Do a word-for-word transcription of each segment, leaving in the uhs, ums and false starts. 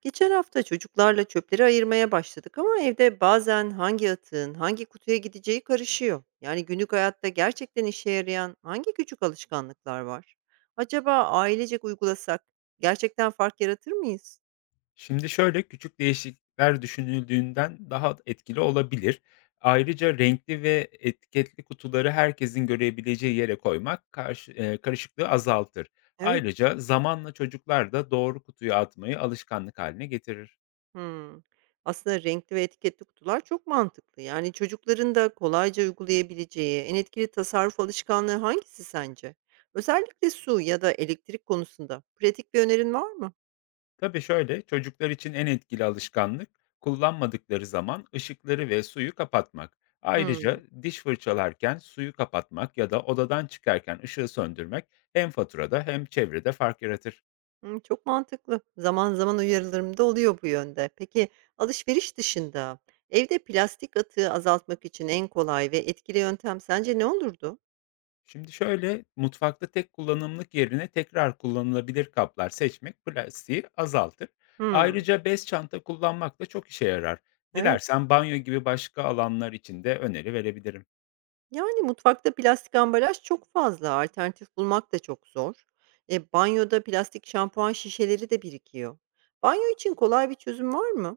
Geçen hafta çocuklarla çöpleri ayırmaya başladık ama evde bazen hangi atığın hangi kutuya gideceği karışıyor. Yani günlük hayatta gerçekten işe yarayan hangi küçük alışkanlıklar var? Acaba ailecek uygulasak gerçekten fark yaratır mıyız? Şimdi şöyle, küçük değişiklikler düşünüldüğünden daha etkili olabilir. Ayrıca renkli ve etiketli kutuları herkesin görebileceği yere koymak karşı eee, karışıklığı azaltır. Evet. Ayrıca zamanla çocuklar da doğru kutuyu atmayı alışkanlık haline getirir. Hmm. Aslında renkli ve etiketli kutular çok mantıklı. Yani çocukların da kolayca uygulayabileceği en etkili tasarruf alışkanlığı hangisi sence? Özellikle su ya da elektrik konusunda pratik bir önerin var mı? Tabii şöyle, çocuklar için en etkili alışkanlık kullanmadıkları zaman ışıkları ve suyu kapatmak. Hmm. Ayrıca diş fırçalarken suyu kapatmak ya da odadan çıkarken ışığı söndürmek hem faturada hem çevrede fark yaratır. Hımm, çok mantıklı. Zaman zaman uyarılarım da oluyor bu yönde. Peki, alışveriş dışında evde plastik atığı azaltmak için en kolay ve etkili yöntem sence ne olurdu? Şimdi şöyle, mutfakta tek kullanımlık yerine tekrar kullanılabilir kaplar seçmek plastiği azaltır. Hımm, Ayrıca bez çanta kullanmak da çok işe yarar. evet. Dilersen banyo gibi başka alanlar için de öneri verebilirim. Yani mutfakta plastik ambalaj çok fazla, alternatif bulmak da çok zor. E, banyoda plastik şampuan şişeleri de birikiyor. Banyo için kolay bir çözüm var mı?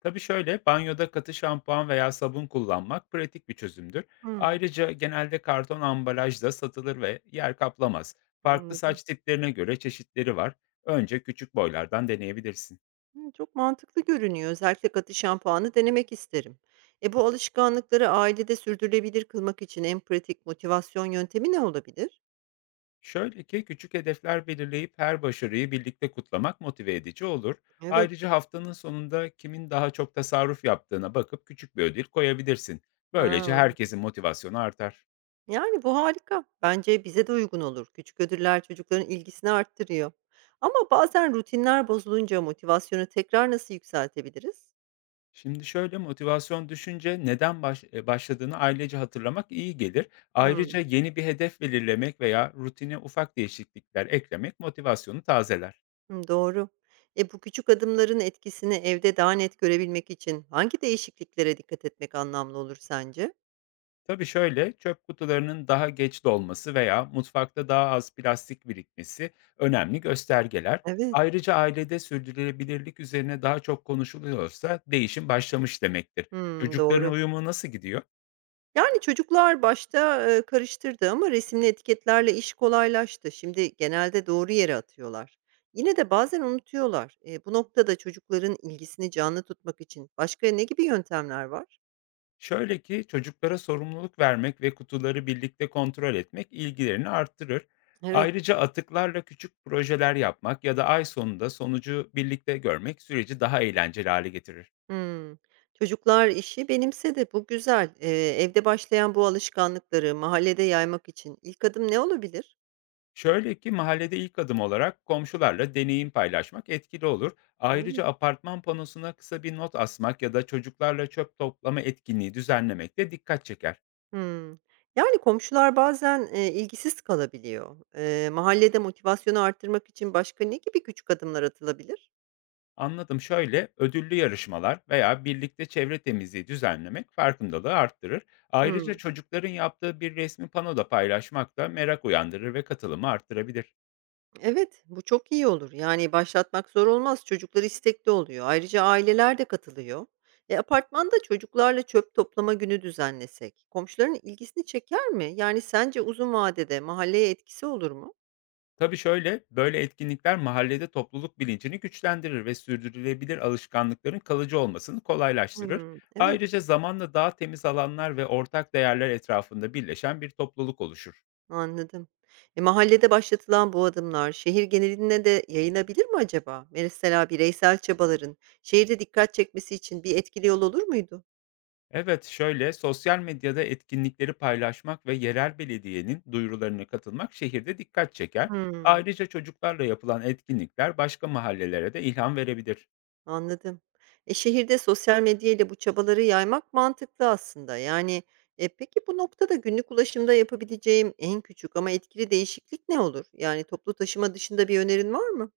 Tabii şöyle, banyoda katı şampuan veya sabun kullanmak pratik bir çözümdür. Hımm, Ayrıca genelde karton ambalajda satılır ve yer kaplamaz. Farklı anladım. saç tiplerine göre çeşitleri var. Önce küçük boylardan deneyebilirsin. Hımm, çok mantıklı görünüyor. Özellikle katı şampuanı denemek isterim. E, bu alışkanlıkları ailede sürdürülebilir kılmak için en pratik motivasyon yöntemi ne olabilir? Şöyle ki küçük hedefler belirleyip her başarıyı birlikte kutlamak motive edici olur. Evet. Ayrıca haftanın sonunda kimin daha çok tasarruf yaptığına bakıp küçük bir ödül koyabilirsin. Böylece Ha, herkesin motivasyonu artar. yani bu harika. Bence bize de uygun olur. Küçük ödüller çocukların ilgisini arttırıyor. Ama bazen rutinler bozulunca motivasyonu tekrar nasıl yükseltebiliriz? Şimdi şöyle, motivasyon düşünce neden baş- e, başladığını ailece hatırlamak iyi gelir. Ayrıca Hımm, yeni bir hedef belirlemek veya rutine ufak değişiklikler eklemek motivasyonu tazeler. hımm, doğru. E, bu küçük adımların etkisini evde daha net görebilmek için hangi değişikliklere dikkat etmek anlamlı olur sence? Tabii şöyle, çöp kutularının daha geç dolması veya mutfakta daha az plastik birikmesi önemli göstergeler. Evet. Ayrıca ailede sürdürülebilirlik üzerine daha çok konuşuluyorsa değişim başlamış demektir. Hımm, Çocukların doğru. uyumu nasıl gidiyor? Yani, çocuklar başta, eee, karıştırdı ama resimli etiketlerle iş kolaylaştı. Şimdi genelde doğru yere atıyorlar. Yine de bazen unutuyorlar. Eee, bu noktada çocukların ilgisini canlı tutmak için başka ne gibi yöntemler var? Şöyle ki çocuklara sorumluluk vermek ve kutuları birlikte kontrol etmek ilgilerini arttırır. Evet. Ayrıca atıklarla küçük projeler yapmak ya da ay sonunda sonucu birlikte görmek süreci daha eğlenceli hale getirir. Hımm. Çocuklar işi benimsedi. Bu güzel. Eee, evde başlayan bu alışkanlıkları mahallede yaymak için ilk adım ne olabilir? Şöyle ki mahallede ilk adım olarak komşularla deneyim paylaşmak etkili olur. Evet. Ayrıca apartman panosuna kısa bir not asmak ya da çocuklarla çöp toplama etkinliği düzenlemek de dikkat çeker. Hımm. Yani, komşular bazen, eee, ilgisiz kalabiliyor. Eee, mahallede motivasyonu arttırmak için başka ne gibi küçük adımlar atılabilir? Anladım, şöyle ödüllü yarışmalar veya birlikte çevre temizliği düzenlemek farkındalığı arttırır. Ayrıca Hımm. çocukların yaptığı bir resmi panoda paylaşmak da merak uyandırır ve katılımı arttırabilir. Evet, bu çok iyi olur. Yani, başlatmak zor olmaz. Çocuklar istekli oluyor. Ayrıca aileler de katılıyor. E, apartmanda çocuklarla çöp toplama günü düzenlesek komşuların ilgisini çeker mi? Yani, sence uzun vadede mahalleye etkisi olur mu? Tabii şöyle, böyle etkinlikler mahallede topluluk bilincini güçlendirir ve sürdürülebilir alışkanlıkların kalıcı olmasını kolaylaştırır. Hımm. Evet. Ayrıca zamanla daha temiz alanlar ve ortak değerler etrafında birleşen bir topluluk oluşur. Anladım. E, mahallede başlatılan bu adımlar şehir geneline de yayılabilir mi acaba? Mesela bireysel çabaların şehirde dikkat çekmesi için bir etkili yol olur muydu? Evet, şöyle sosyal medyada etkinlikleri paylaşmak ve yerel belediyenin duyurularına katılmak şehirde dikkat çeker. Hmm, Ayrıca çocuklarla yapılan etkinlikler başka mahallelere de ilham verebilir. anladım. E, şehirde sosyal medya ile bu çabaları yaymak mantıklı aslında. Yani e, peki bu noktada günlük ulaşımda yapabileceğim en küçük ama etkili değişiklik ne olur? Yani toplu taşıma dışında bir önerin var mı?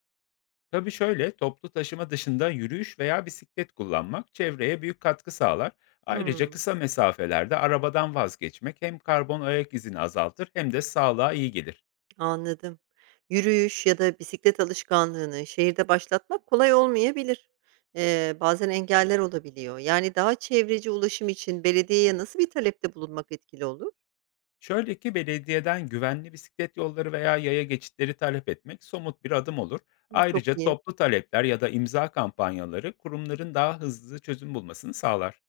Tabii şöyle, toplu taşıma dışında yürüyüş veya bisiklet kullanmak çevreye büyük katkı sağlar. Ayrıca Hmm. kısa mesafelerde arabadan vazgeçmek hem karbon ayak izini azaltır hem de sağlığa iyi gelir. Anladım. Yürüyüş ya da bisiklet alışkanlığını şehirde başlatmak kolay olmayabilir. Eee, bazen engeller olabiliyor. Yani daha çevreci ulaşım için belediyeye nasıl bir talepte bulunmak etkili olur? Şöyle ki belediyeden güvenli bisiklet yolları veya yaya geçitleri talep etmek somut bir adım olur. Hı, çok Ayrıca iyi. toplu talepler ya da imza kampanyaları kurumların daha hızlı çözüm bulmasını sağlar.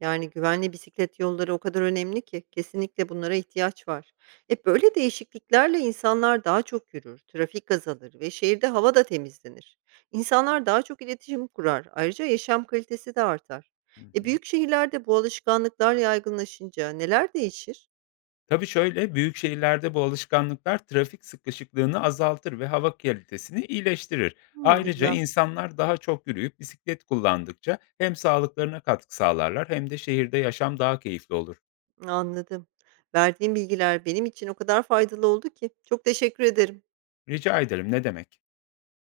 Yani, güvenli bisiklet yolları o kadar önemli ki kesinlikle bunlara ihtiyaç var. E, böyle değişikliklerle insanlar daha çok yürür, trafik azalır ve şehirde hava da temizlenir. İnsanlar daha çok iletişim kurar, ayrıca yaşam kalitesi de artar. Hı E, hı. büyük şehirlerde bu alışkanlıklar yaygınlaşınca neler değişir? Tabii şöyle, büyük şehirlerde bu alışkanlıklar trafik sıkışıklığını azaltır ve hava kalitesini iyileştirir. Hımm, Ayrıca güzel, insanlar daha çok yürüyüp bisiklet kullandıkça hem sağlıklarına katkı sağlarlar hem de şehirde yaşam daha keyifli olur. anladım. Verdiğim bilgiler benim için o kadar faydalı oldu ki. Çok teşekkür ederim. Rica ederim, ne demek?